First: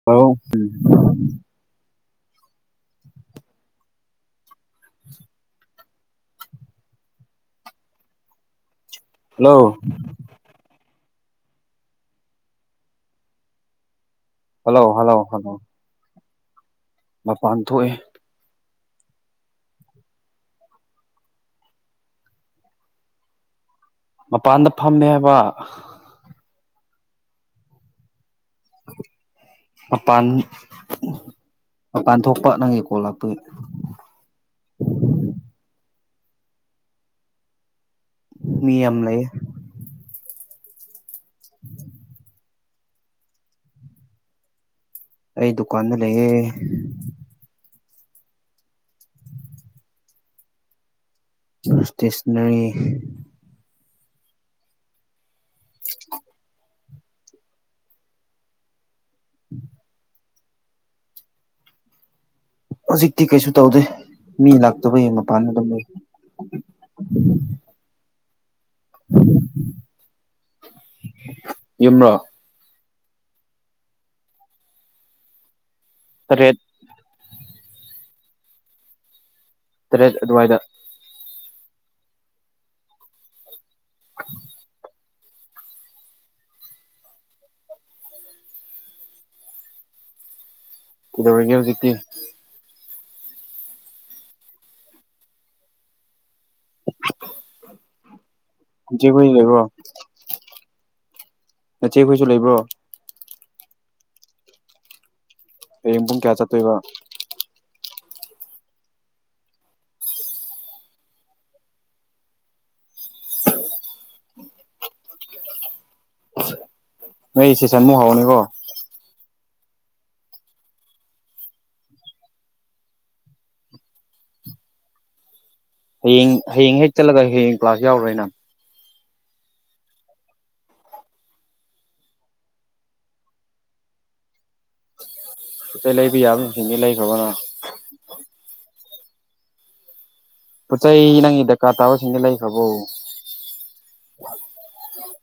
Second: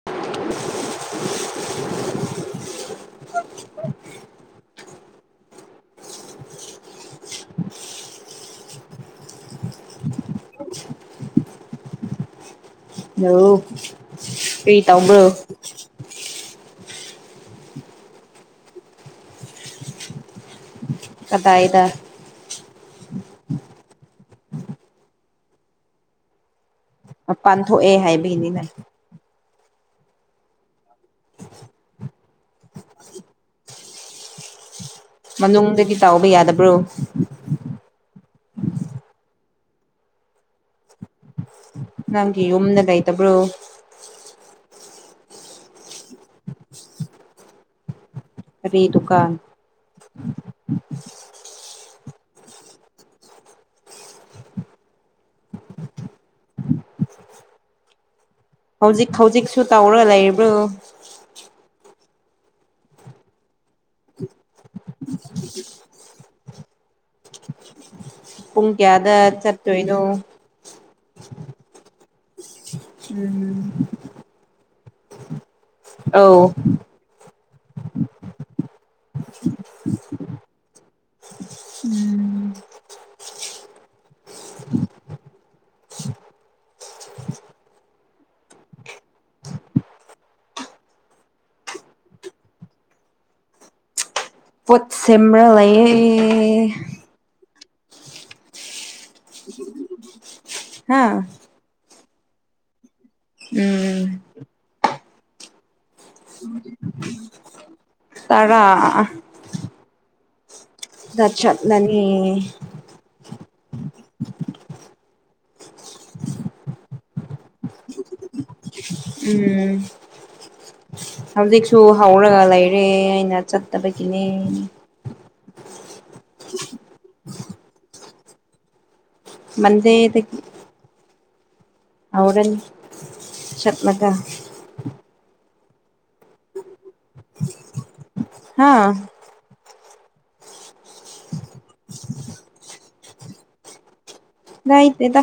[unintelligible] [unintelligible] [unintelligible] hello ꯂꯣ hello hello hello ꯃꯄꯥꯟ ꯊꯣꯛꯑꯦ ꯀꯗꯥꯏꯗ ꯃꯄꯥꯟꯗ ꯐꯝꯃꯦ ꯍꯥꯏꯕ ꯃꯄꯟ ꯊꯣꯛꯑꯦ ꯍꯥꯏꯕꯩꯅꯤꯅ ꯃꯄꯥꯟ ꯃꯄꯥꯟ ꯊꯣꯛꯄ ꯅꯪꯒꯤ ꯀꯣꯜ ꯂꯥꯛꯄꯒꯤ ꯃꯅꯨꯡꯗꯒꯤ ꯇꯧꯕ ꯌꯥꯗꯕ꯭ꯔꯣ ꯃꯤ ꯌꯥꯝ ꯂꯩ ꯅꯪꯒꯤ ꯌꯨꯝꯗ ꯂꯩꯩꯇꯕ꯭ꯔꯣ ꯑꯩ ꯗꯨꯀꯥꯟꯗ ꯂꯩꯌꯦ ꯀꯔꯤ ꯗꯨꯀꯥꯟ ꯒꯁꯇꯤꯁꯅꯦ [unintelligible] ꯍꯧꯖꯤꯛ ꯍꯧꯖꯤꯛꯁꯨ ꯇꯧꯔꯥ ꯂꯩꯔꯤꯕ꯭ꯔꯣ ꯍꯧꯖꯤꯛꯇꯤ ꯀꯩꯁꯨ ꯇꯧꯗꯦ ꯃꯤ ꯂꯥꯛꯇꯕꯒꯤ ꯃꯄꯥꯟ ꯑꯗꯨꯝ ꯂꯩ ꯄꯨꯡ ꯀꯌꯥꯗ ꯆꯠꯇꯣꯏꯅꯣ ꯌꯨꯝꯔꯣ ꯎꯝ ꯑꯧ ꯇꯔꯦꯠ ꯇꯔꯦꯠ ꯑꯗꯨꯋꯥꯏꯗ ꯎꯝ ꯀꯩꯗꯧꯔꯤꯒꯦ ꯍꯧꯖꯤꯛꯇꯤ ꯄꯣꯠ ꯁꯦꯃ꯭ꯔꯥ ꯂꯩꯌꯦ ꯏꯆꯦꯈꯣꯏꯁꯨ ꯂꯩꯕ꯭ꯔꯣ ꯍꯥ ꯅꯆꯦꯈꯣꯏꯁꯨ ꯂꯩꯕ꯭ꯔꯣ ꯎꯝ ꯍꯥꯌꯦꯡ ꯄꯨꯡ ꯀꯌꯥ ꯆꯠꯇꯣꯏꯕ ꯇꯔꯥ ꯗ ꯆꯠꯂꯅꯤ ꯅꯣꯏ ꯆꯦ ꯆꯟ ꯃꯨꯛ ꯍꯥꯎꯅꯤꯀꯣ ꯎꯝ ꯍꯧꯖꯤꯛꯁꯨ ꯍꯧꯔꯒ ꯂꯩꯔꯦ ꯑꯩꯅ ꯆꯠꯇꯕꯒꯤꯅꯦ ꯍꯌꯦꯡ ꯍꯌꯦꯡ ꯍꯦꯛ ꯆꯠꯂꯒ ꯍꯌꯦꯡ ꯀ꯭ꯂꯥꯁ ꯌꯥꯎꯔꯣꯏꯅ ꯃꯟꯗꯦꯗꯒꯤ ꯍꯧꯔꯥꯅꯤ ꯆꯠꯂꯒ ꯀꯩꯀꯩ ꯂꯩꯕ ꯌꯥꯕ ꯁꯤꯡꯗꯤ ꯂꯩꯈ꯭ꯔꯕ ꯅꯪ ꯍꯥꯥ ꯄꯣꯠ ꯆꯩꯩ ꯅꯪꯒꯤ ꯗꯔꯀꯥꯔ ꯇꯥꯕꯁꯤꯡꯗꯣ ꯂꯩꯈ꯭ꯔꯕꯣ ꯥꯂꯩꯇꯦꯗ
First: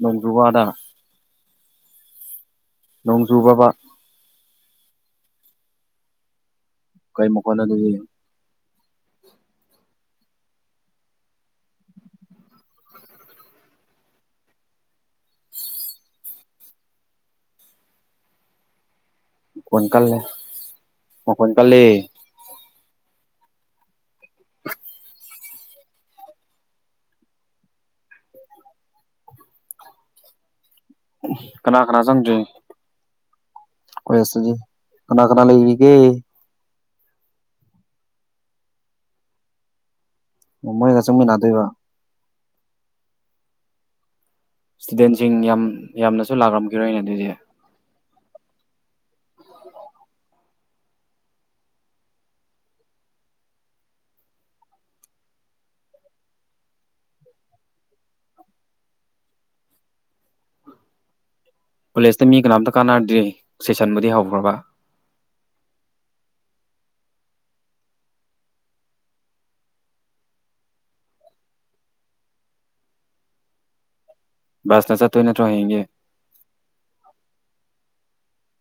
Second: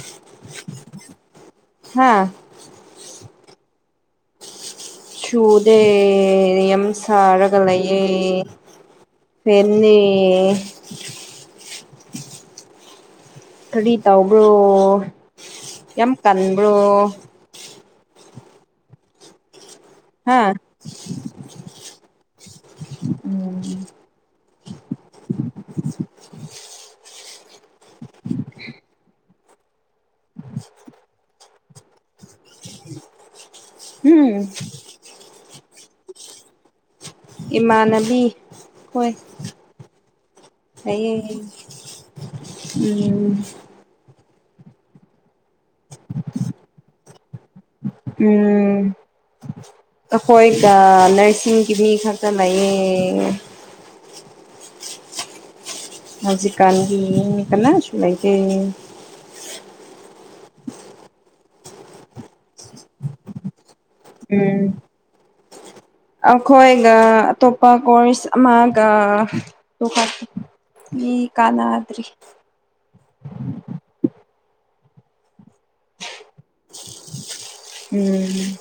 ꯅꯣꯡꯖꯨ ꯋꯥꯗ ꯍꯥꯥ ꯅꯣꯡ ꯆꯨꯕ꯭ꯔꯕ ꯁꯨꯗꯦ ꯌꯥꯝ ꯀꯩ ꯁꯥꯔꯒ ꯃꯈꯣꯟ ꯑꯗꯨꯗꯤ ꯂꯩꯌꯦ ꯄꯦꯅꯤ [unintelligible] ꯇꯧꯕ꯭ꯔꯣ ꯌꯥꯝ ꯇꯟꯕ꯭ꯔꯣ ꯃꯈꯣꯟ ꯀꯜꯂꯦ ꯍꯥ ꯃꯈꯣꯟ ꯀꯜꯂꯦ ꯎꯝ ꯀꯅꯥ ꯀꯅꯥ ꯆꯪꯗ꯭ꯔꯤ ꯀꫭꯂꯦꯖꯇꯗꯤ ꯀꯅꯥ ꯀꯅꯥ ꯂꯩꯔꯤꯒꯦ ꯏꯃꯥꯟꯅꯕꯤ ꯍꯣꯏ ꯃꯣꯏꯒ ꯂꯩꯌꯦ ꯆꯪꯃꯤꯟꯅꯗꯣꯏꯕ ꯑꯩ ꯎꯝ ꯁ꯭ꯇꯨꯗꯦꯟꯁꯤꯡ ꯌꯥꯝ ꯌꯥꯝꯅꯁꯨ ꯂꯥꯛꯂꯝꯈꯤꯔꯣꯏꯅꯦ ꯑꯗꯨꯗꯤ ꯎꯝ ꯑꯩꯈꯣꯏꯒ ꯅꯔꯁꯤꯡꯒꯤ ꯃꯤ ꯈꯛꯇ ꯂꯩꯌꯦ ꯍꯧꯖꯤꯛꯀꯥꯟꯒꯤ ꯃꯤ ꯀꯅꯥꯁꯨ ꯂꯩꯇꯦ ꯀꯣꯂꯦꯖꯇ ꯃꯤ ꯀꯅꯥꯝꯇ ꯀꯥꯟꯅꯗ꯭ꯔꯤ ꯁꯦꯁꯟꯕꯨꯗꯤ ꯍꯧꯈ꯭ꯔꯕ ꯎꯝ ꯑꯈꯣꯏꯅ ꯑꯇꯣꯞꯄ ꯀꯣꯔꯁ ꯑꯃꯒ [unintelligible] ꯃꯤ ꯀꯥꯟꯅꯗ꯭ꯔꯤ ꯀ꯭ꯂꯥꯁꯇ ꯆꯠꯇꯣꯏ ꯅꯠꯇ꯭ꯔꯣ ꯍꯌꯦꯡꯗꯤ [unintelligible] ꯎꯝ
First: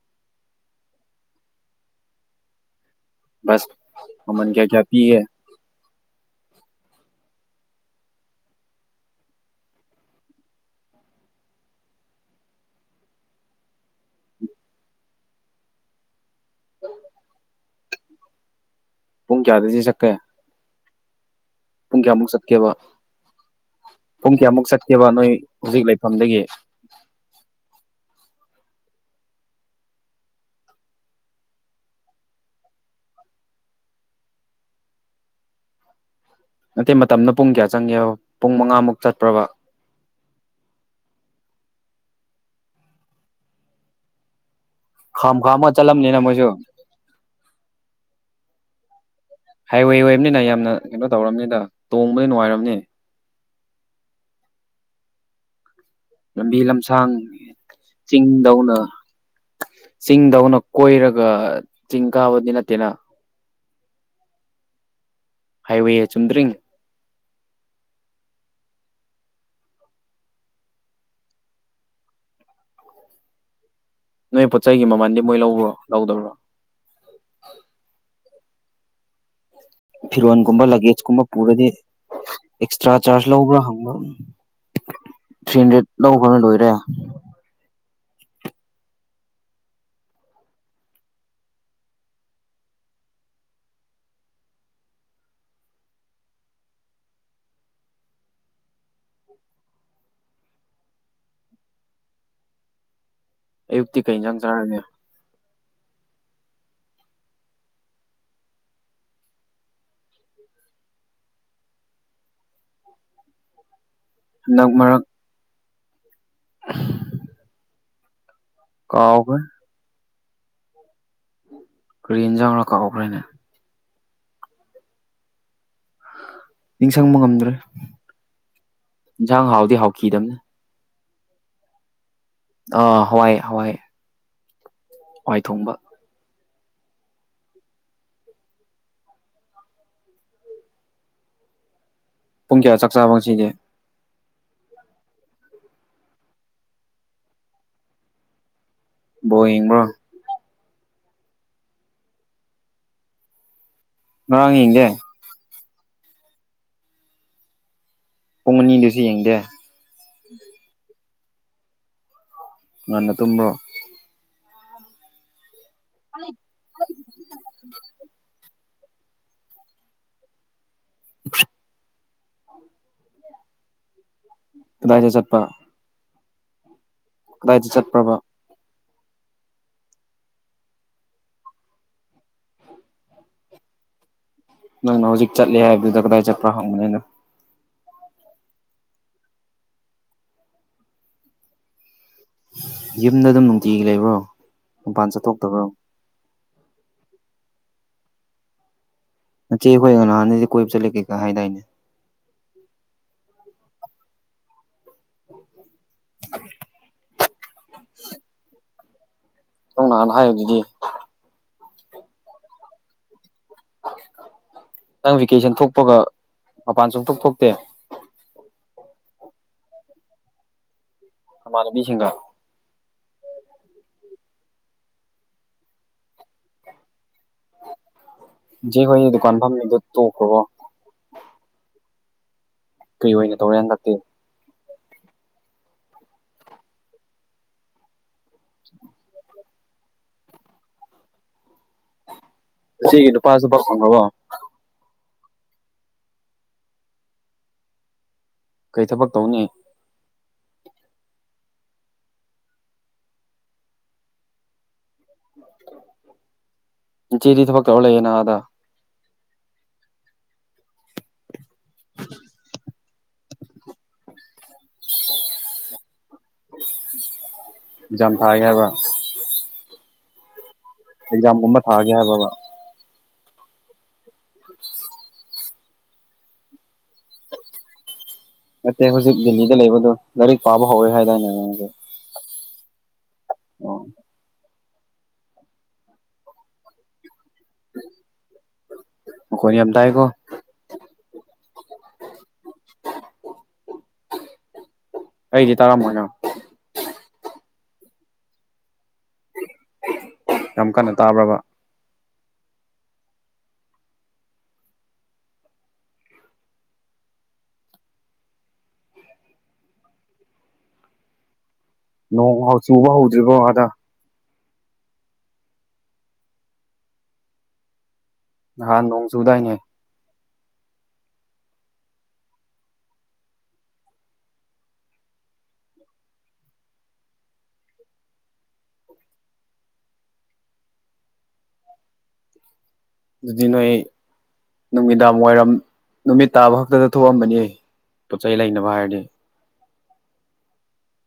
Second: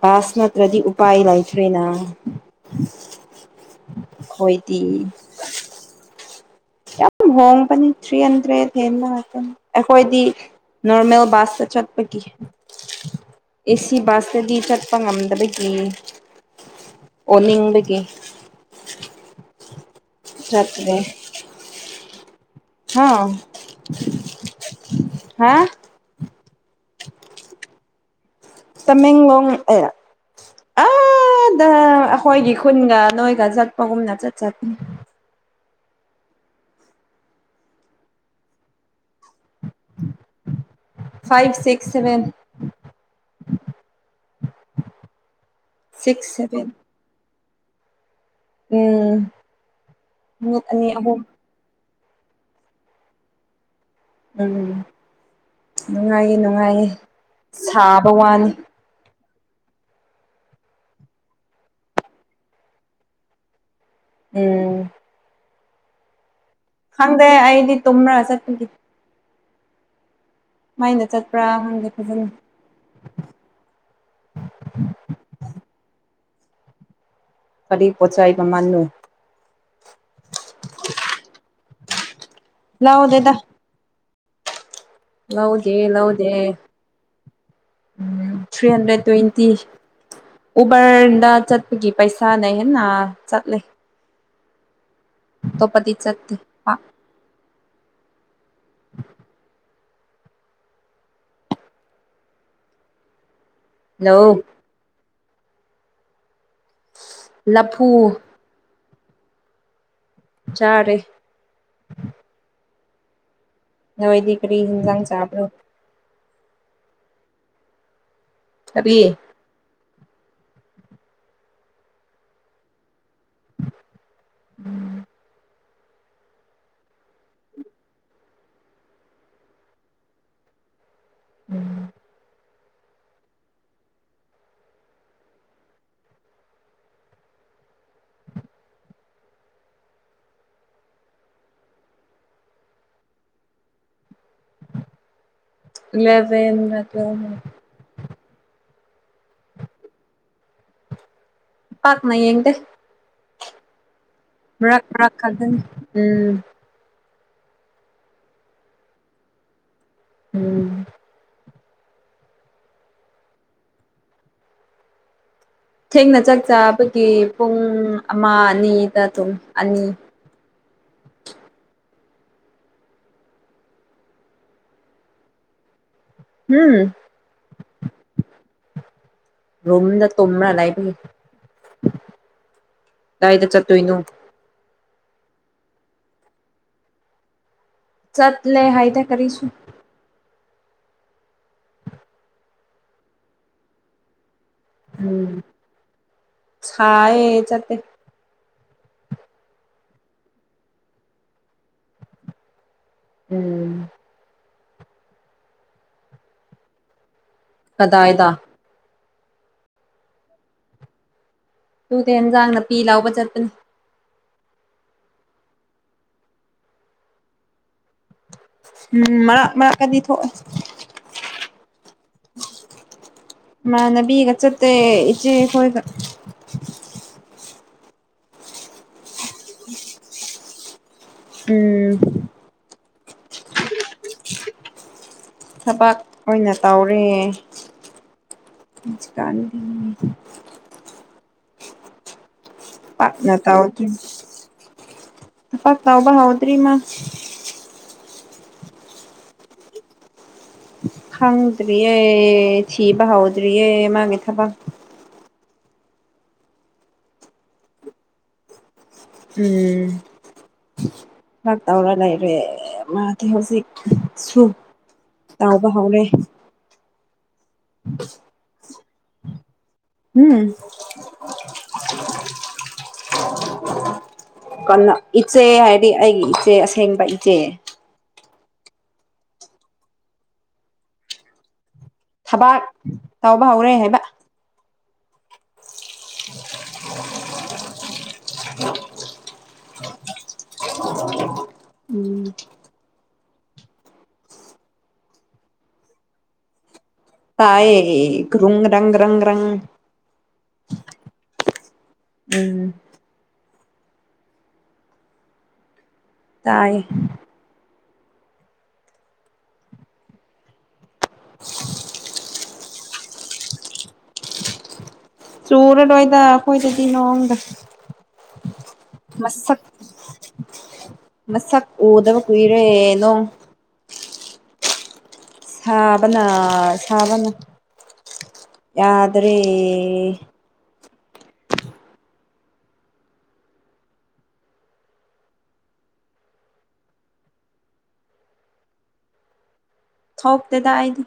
ꯄꯥꯁ ꯅꯠꯇ꯭ꯔꯗꯤ ꯎꯄꯥꯥꯏ ꯂꯩꯇ꯭ꯔꯤꯅ ꯕꯁ ꯃꯃꯟ ꯀꯌꯥ ꯀꯌꯥ ꯑꯩꯈꯣꯏꯗꯤ ꯄꯤꯒꯦ ꯑꯗꯨꯝ ꯍꯣꯡꯕꯅꯦ ꯊ꯭ꯔꯤ ꯍꯟꯗ꯭ꯔꯦꯠ ꯍꯦꯟꯕ ꯉꯥꯛꯇꯅꯤ ꯑꯈꯣꯏꯗꯤ ꯅꯣꯔꯃꯦꯜ ꯕꯥꯁꯇ ꯆꯠꯄꯒꯤ ꯑꯦꯁꯤ ꯕꯁꯗꯗꯤ ꯆꯠꯄ ꯉꯝꯗꯕꯒꯤ ꯑꯣꯅꯤꯡꯕꯒꯤ ꯄꯨꯡ ꯀꯌꯥꯗꯗꯤ ꯆꯠꯀꯦ ꯆꯠꯇ꯭ꯔꯦ ꯄꯨꯡ ꯀꯌꯥꯃꯨꯛ ꯆꯠꯀꯦꯕ ꯍꯥ ꯄꯨꯡ ꯀꯌꯥꯃꯨꯛ ꯆꯠꯀꯦꯕ ꯅꯣꯏ ꯍꯥ ꯍꯧꯖꯤꯛ ꯂꯩꯐꯝꯗꯒꯤ ꯇꯃꯦꯡꯂꯣꯡ [unintelligible] ꯑꯥꯗ ꯑꯈꯣꯏꯒꯤ ꯈꯨꯟꯒ ꯅꯣꯏꯒ ꯆꯠꯄꯒꯨꯝꯅ ꯆꯠ ꯆꯠꯀꯅꯤ ꯅꯠꯇꯦ ꯃꯇꯝꯗꯣ ꯄꯨꯡ ꯀꯌꯥ ꯆꯪꯒꯦꯕ ꯄꯨꯡ ꯃꯉꯥꯃꯨꯛ ꯆꯠꯄ꯭ꯔꯕ ꯐꯥꯏꯞ ꯁꯤꯛꯁ ꯁꯕꯦꯟ ꯈꯝ ꯈꯥꯝꯃ ꯆꯠꯂꯝꯅꯤꯅ ꯁꯤꯛꯁ ꯃꯣꯏꯁꯨ ꯁꯚꯦꯟ ꯎꯝ ꯍꯥꯏꯋꯦ ꯑꯣꯏꯝꯅꯤꯅ ꯅꯨꯃꯤꯠ ꯌꯥꯝꯅ ꯑꯅꯤ ꯀꯩꯅꯣ ꯑꯍꯨꯝ ꯇꯧꯔꯝꯅꯤꯗ ꯇꯣꯡꯕꯗꯤ ꯅꯨꯡꯉꯥꯏꯔꯝꯅꯤ ꯅꯨꯡꯉꯥꯏꯌꯦ ꯂꯝꯕꯤ ꯅꯨꯡꯉꯥꯏꯌꯦ ꯂꯝꯁꯥꯡ ꯁꯥꯕ ꯋꯥꯅꯤ ꯆꯤꯡꯗꯧꯅ ꯆꯤꯡꯗꯧꯅ ꯀꯣꯏꯔꯒ ꯆꯤꯡ ꯀꯥꯕꯗꯤ ꯅꯠꯇꯦꯅ ꯎꯝ ꯍꯥꯏꯋꯦ ꯆꯨꯝꯗ꯭ꯔꯤꯡ ꯈꯪꯗꯦ ꯑꯩꯗꯤ ꯇꯨꯝꯔ ꯆꯠꯄꯗꯤ ꯃꯥꯏꯟꯗ ꯆꯠꯄ꯭ꯔ ꯈꯪꯗꯦ [unintelligible] ꯅꯣꯏ ꯄꯣꯠ ꯆꯩꯒꯤ ꯃꯃꯜꯗꯤ ꯃꯣꯏ ꯂꯧꯕ꯭ꯔꯣ ꯂꯧꯗꯕ꯭ꯔꯣ ꯀꯔꯤ ꯄꯣꯠꯆꯩ ꯃꯃꯟꯅꫭ ꯐꯤꯔꯣꯟꯒꯨꯝꯕ ꯂꯒꯦꯖꯀꯨꯝꯕ ꯄꯨꯔꯗꯤ ꯑꯦꯛꯁꯇ꯭ꯔꯥ ꯆꯥꯔꯖ ꯂꯧꯗꯦꯗ ꯂꯧꯕ꯭ꯔ ꯍꯪꯕ꯭ꯔ ꯂꯧꯒꯦ ꯂꯧꯗꯦ ꯂꯣꯏꯔꯦ ꯎꯝ ꯊ꯭ꯔꯤ ꯍꯟꯗ꯭ꯔꯦꯠ ꯇ꯭ꯋꯦꯟꯇꯤ ꯑꫭꯕꯔꯗ ꯆꯠꯄꯒꯤ ꯄꯩꯁꯥꯅ ꯍꯦꯟꯅ ꯆꯠꯂꯤ ꯑꯇꫭꯞꯄꯗꯤ ꯆꯠꯇꯦ ꯄꯥꯛ ꯑꯌꯨꯛꯇꯤ ꯀꯩ ꯂꯧ ꯏꯟꯖꯥꯡ ꯆꯥꯔꯒꯦ ꯂꯐꯨ ꯆꯥꯔꯦ ꯅꯣꯏꯗꯤ ꯀ꯭ꯔꯤ ꯍꯟꯗꯛ ꯏꯟꯖꯥꯡ ꯃꯔꯛ ꯆꯄꯔꯣ ꯀꯔꯤ ꯀꯥꯎꯒ꯭ꯔꯦ ꯀꯔꯤ ꯏꯟꯖꯥꯡꯂ ꯀꯥꯎꯈ꯭ꯔꯦꯅꯦ [inaudible] ꯅꯤꯡꯁꯡꯕ ꯉꯝꯗ꯭ꯔꯦ ꯏꯟꯖꯥꯡ ꯍꯥꯎꯗꯤ ꯍꯥꯎꯈꯤꯗꯝꯅꯦ ꯎꯝ ꯑꯥ ꯍꯥꯋꯥꯏ ꯍꯥꯋꯥꯏ ꯋꯥꯏ ꯊꯣꯡꯕ ꯄꯨꯡ ꯀꯌꯥ ꯆꯥꯛ ꯆꯥꯕ ꯉꯁꯤꯗꯤ ꯂꯦꯕꯦꯟꯗ꯭ꯔꯥ [unintelligible] ꯕꯣꯌꯦꯡꯕ꯭ꯔꯣ ꯄꯥꯛꯅꯥ ꯌꯦꯡꯗ ꯉꯔꯥꯡ ꯃꯔꯛ ꯌꯦꯡꯗꯦ ꯃꯔꯛ ꯈꯛꯇꯅꯤ ꯎꯝ ꯄꯨꯡ ꯑꯅꯤꯗꯨꯁꯨ ꯌꯦꯡꯗꯦ ꯎꯝ ꯉꯟꯅ ꯇꯨꯝꯕ꯭ꯔꯣ ꯊꯦꯡꯅ ꯆꯥꯛꯆꯥꯕꯒꯤ ꯄꯨꯡ ꯑꯃ ꯑꯅꯤꯗ ꯇꯨꯝ ꯑꯅꯤ [inaudible] ꯀꯗꯥꯏꯗ ꯆꯠꯄ ꯍꯨꯝ ꯀꯗꯥꯏꯗ ꯆꯠꯄ꯭ꯔꯕ ꯔꯨꯝꯗ ꯇꯨꯝꯔꯥ ꯂꯩꯕꯒꯤ ꯀꯔꯥꯏꯗ ꯆꯠꯇꯣꯏꯅꯣ ꯅꯪꯅ ꯍꯣꯖꯤꯛ ꯆꯠꯂꯦ ꯍꯥꯏꯕꯗꯨꯗ ꯀꯔꯥꯏ ꯆꯠꯄ꯭ꯔꯥ ꯍꯪꯕꯅꯤꯅ ꯆꯠ ꯂꯦ ꯍꯥꯏꯗꯦ ꯀꯔꯤꯁꯨ ꯌꯨꯝꯗ ꯑꯗꯨꯝ ꯅꯨꯡꯇꯤꯒꯤ ꯂꯩꯕ꯭ꯔꯣ ꯃꯄꯥꯟ ꯎꯝ ꯆꯠꯊꯣꯛꯇꯕ꯭ꯔꯣ ꯁꯥꯏꯌꯦ ꯆꯠꯇꯦ ꯅꯆꯦ ꯑꯩꯈꯣꯏꯒ ꯅꯍꯥꯟꯗꯗꯤ ꯀꯣꯏꯕ ꯆꯠꯂꯦ ꯀꯩꯀꯥ ꯍꯥꯏꯗꯥꯏꯅꯦ ꯎꯝ ꯀꯗꯥꯏꯗ ꯅꯪ ꯅꯥꯍꯟ ꯍꯥꯏꯢꯗꯨꯗꯤ ꯇꯨꯗꯤ ꯏꯦꯟꯖꯥꯡ ꯅꯄꯤ ꯂꯥꯎꯕ ꯆꯠꯄꯅꯤ ꯅꯪ ꯚꯦꯀꯦꯁꯟ ꯊꯣꯛꯄꯒ ꯃꯄꯥꯟ ꯁꯨꯛꯊꯣꯛ ꯊꯣꯛꯇꯦ ꯎꯝ ꯃꯔꯛ ꯃꯔꯛꯀꯗꯤ ꯊꯣꯛꯑꯦ ꯅꯃꯟꯅꯕꯤꯁꯤꯡꯒ ꯏꯃꯟꯅꯕꯤꯒ ꯆꯠꯇꯦ ꯏꯆꯦ ꯈꯣꯏꯒ ꯖꯦ ꯍꯈꯣꯏ ꯗꯨꯀꯥꯟ ꯐꯝꯃꯤꯗꯣ ꯇꯣꯛꯈ꯭ꯔꯕꯣ ꯎꯝ ꯀꯩ ꯑꯣꯏꯅ ꯇꯧꯔꯦ ꯍꯟꯗꯛꯇꯤ ꯊꯕꯛ ꯑꯣꯏꯅ ꯇꯧꯔꯤ [unintelligible] [inaudible] ꯅꯆꯦꯒꯤ ꯅꯨꯄꯥ ꯄꯛꯅ ꯊꯕꯛ ꯇꯧꯗ꯭ꯔꯤ ꯐꯪꯈ꯭ꯔꯕꯣ ꯊꯕꯛ ꯇꯧꯕ ꯍꯥꯎꯗꯔꯤ ꯃꯥ ꯀꯩ ꯊꯕꯛ ꯇꯧꯅꯤ ꯈꯪꯗ꯭ꯔꯤꯌꯦ ꯊꯤꯕ ꯍꯥꯎꯗ꯭ꯔꯤꯌꯦ ꯃꯥꯒꯤ ꯊꯕꯛ ꯅꯆꯦꯗꯤ ꯊꯕꯛ ꯇꯧꯔ ꯂꯩꯌꯦꯅ ꯑꯗꯥ ꯎꯝ ꯥꯊꯕꯛ ꯇꯧꯔ ꯂꯩꯔꯦ ꯃꯥꯗꯤ ꯍꯧꯖꯤꯛ ꯁꯨ ꯇꯥꯎꯕ ꯍꯥꯎꯅꯦ ꯖꯥꯝ ꯄꯥꯏ ꯍꯥꯏꯕ ꯍꯝ ꯑꯦꯛꯖꯥꯝꯒꯨꯝꯕ ꯊꯥꯒꯦ ꯍꯥꯏꯕꯕꯥ [unintelligible] ꯀꯩꯅꯣ ꯏꯆꯦ ꯍꯥꯏꯗꯤ ꯑꯩꯒꯤ ꯏꯆꯦ ꯑꯁꯦꯡꯕ ꯏꯆꯦ ꯅꯠꯇꯦ ꯍꯧꯖꯤꯛ ꯗꯤꯜꯂꯤꯗ ꯂꯩꯕꯗꯣ ꯂꯥꯏꯔꯤꯛ ꯄꯥꯕ ꯍꯧꯔꯦ ꯍꯥꯏꯗꯥꯏꯅꯦ ꯅꯉꯣꯟꯗ ꯊꯕꯥꯛ ꯇꯧꯕ ꯍꯧꯔꯦ ꯑꯣ ꯍꯥꯏꯕ [inaudible] [unintelligible] ꯀꯣꯟ ꯌꯥꯝ ꯇꯥꯏꯀꯣ ꯎꯝ ꯑꯩꯗꯤ ꯇꯔꯥꯝ ꯃꯣꯏꯅ ꯇꯥꯌꯦ ꯒꯔꯨ ꯒꯔꯪ ꯒꯔꯪ ꯒꯔꯪ ꯌꯥꯝ ꯀꯟꯅ ꯇꯥꯕ꯭ꯔꯕ ꯎꯝ ꯇꯥꯏꯌꯦ [unintelligible] ꯅꯣꯡ ꯆꯨꯕ ꯍꯧꯗ꯭ꯔꯤꯕꯣ ꯑꯗ ꯆꯨꯔ ꯂꯣꯏꯗ ꯑꯩꯈꯣꯏꯗꯗꯤ ꯅꯣꯡꯗꯣ ꯅꯍꯥꯟ ꯅꯣꯡ ꯆꯨꯗꯥꯏꯅꯦ ꯃꯁꯛ ꯎꯗꯕ ꯀꯨꯏꯔꯦ ꯅꯣꯡ ꯁꯥꯕꯅ ꯁꯥꯕꯅ ꯌꯥꯗ꯭ꯔꯔꯦ ꯑꯗꯨꯗꯤ ꯅꯣꯏ ꯅꯨꯃꯤꯗꯥꯡ ꯋꯥꯏꯔꯝ ꯅꯨꯃꯤꯠ ꯇꯥꯕ ꯈꯛꯇꯗ ꯊꯣꯛꯑꯝꯕꯅꯤ ꯄꯣꯠ ꯆꯩ ꯂꯩꯅꯕ ꯍꯥꯏꯔꯗꯤ ꯊꯣꯛꯇꯦꯗ ꯑꯩꯗꯤ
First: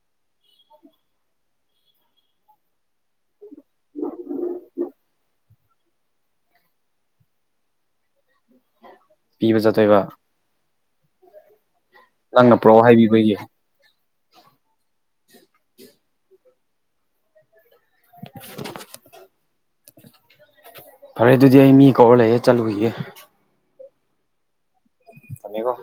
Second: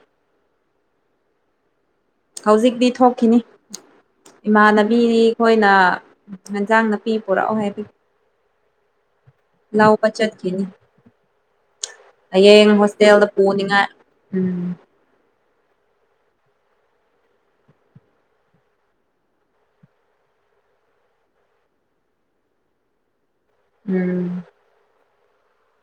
ꯍꯧꯖꯤꯛꯇꯤ ꯊꯣꯛꯈꯤꯅꯤ ꯏꯃꯥꯟꯅꯕꯤꯅꯤ ꯑꯩꯈꯣꯏꯅ ꯍꯦꯟꯖꯥꯡ ꯅꯥꯄꯤ ꯄꯨꯔꯛꯑꯣ ꯍꯥꯏꯕꯒꯤ ꯄꯤꯕ ꯆꯠꯇꯣꯏꯕ ꯂꯥꯎꯕ ꯆꯠꯈꯤꯅꯤ ꯅꯪꯅ ꯍꯌꯦꯡ ꯄꯨꯔꯛꯑꯣ ꯍꯣꯁꯇꯦꯜꯗ ꯍꯥꯏꯕꯤꯕꯒꯤ ꯄꯨꯅꯤꯡꯉꯥꯏ ꯎꯝ [unintelligible] ꯐꯔꯦ ꯑꯗꯨꯗꯤ ꯑꯩ ꯃꯤ ꯀꯧꯔ ꯂꯩꯌꯦ ꯆꯠꯂꯨꯈꯤꯒꯦ ꯎꯝ ꯊꯝꯃꯦ ꯀꯣ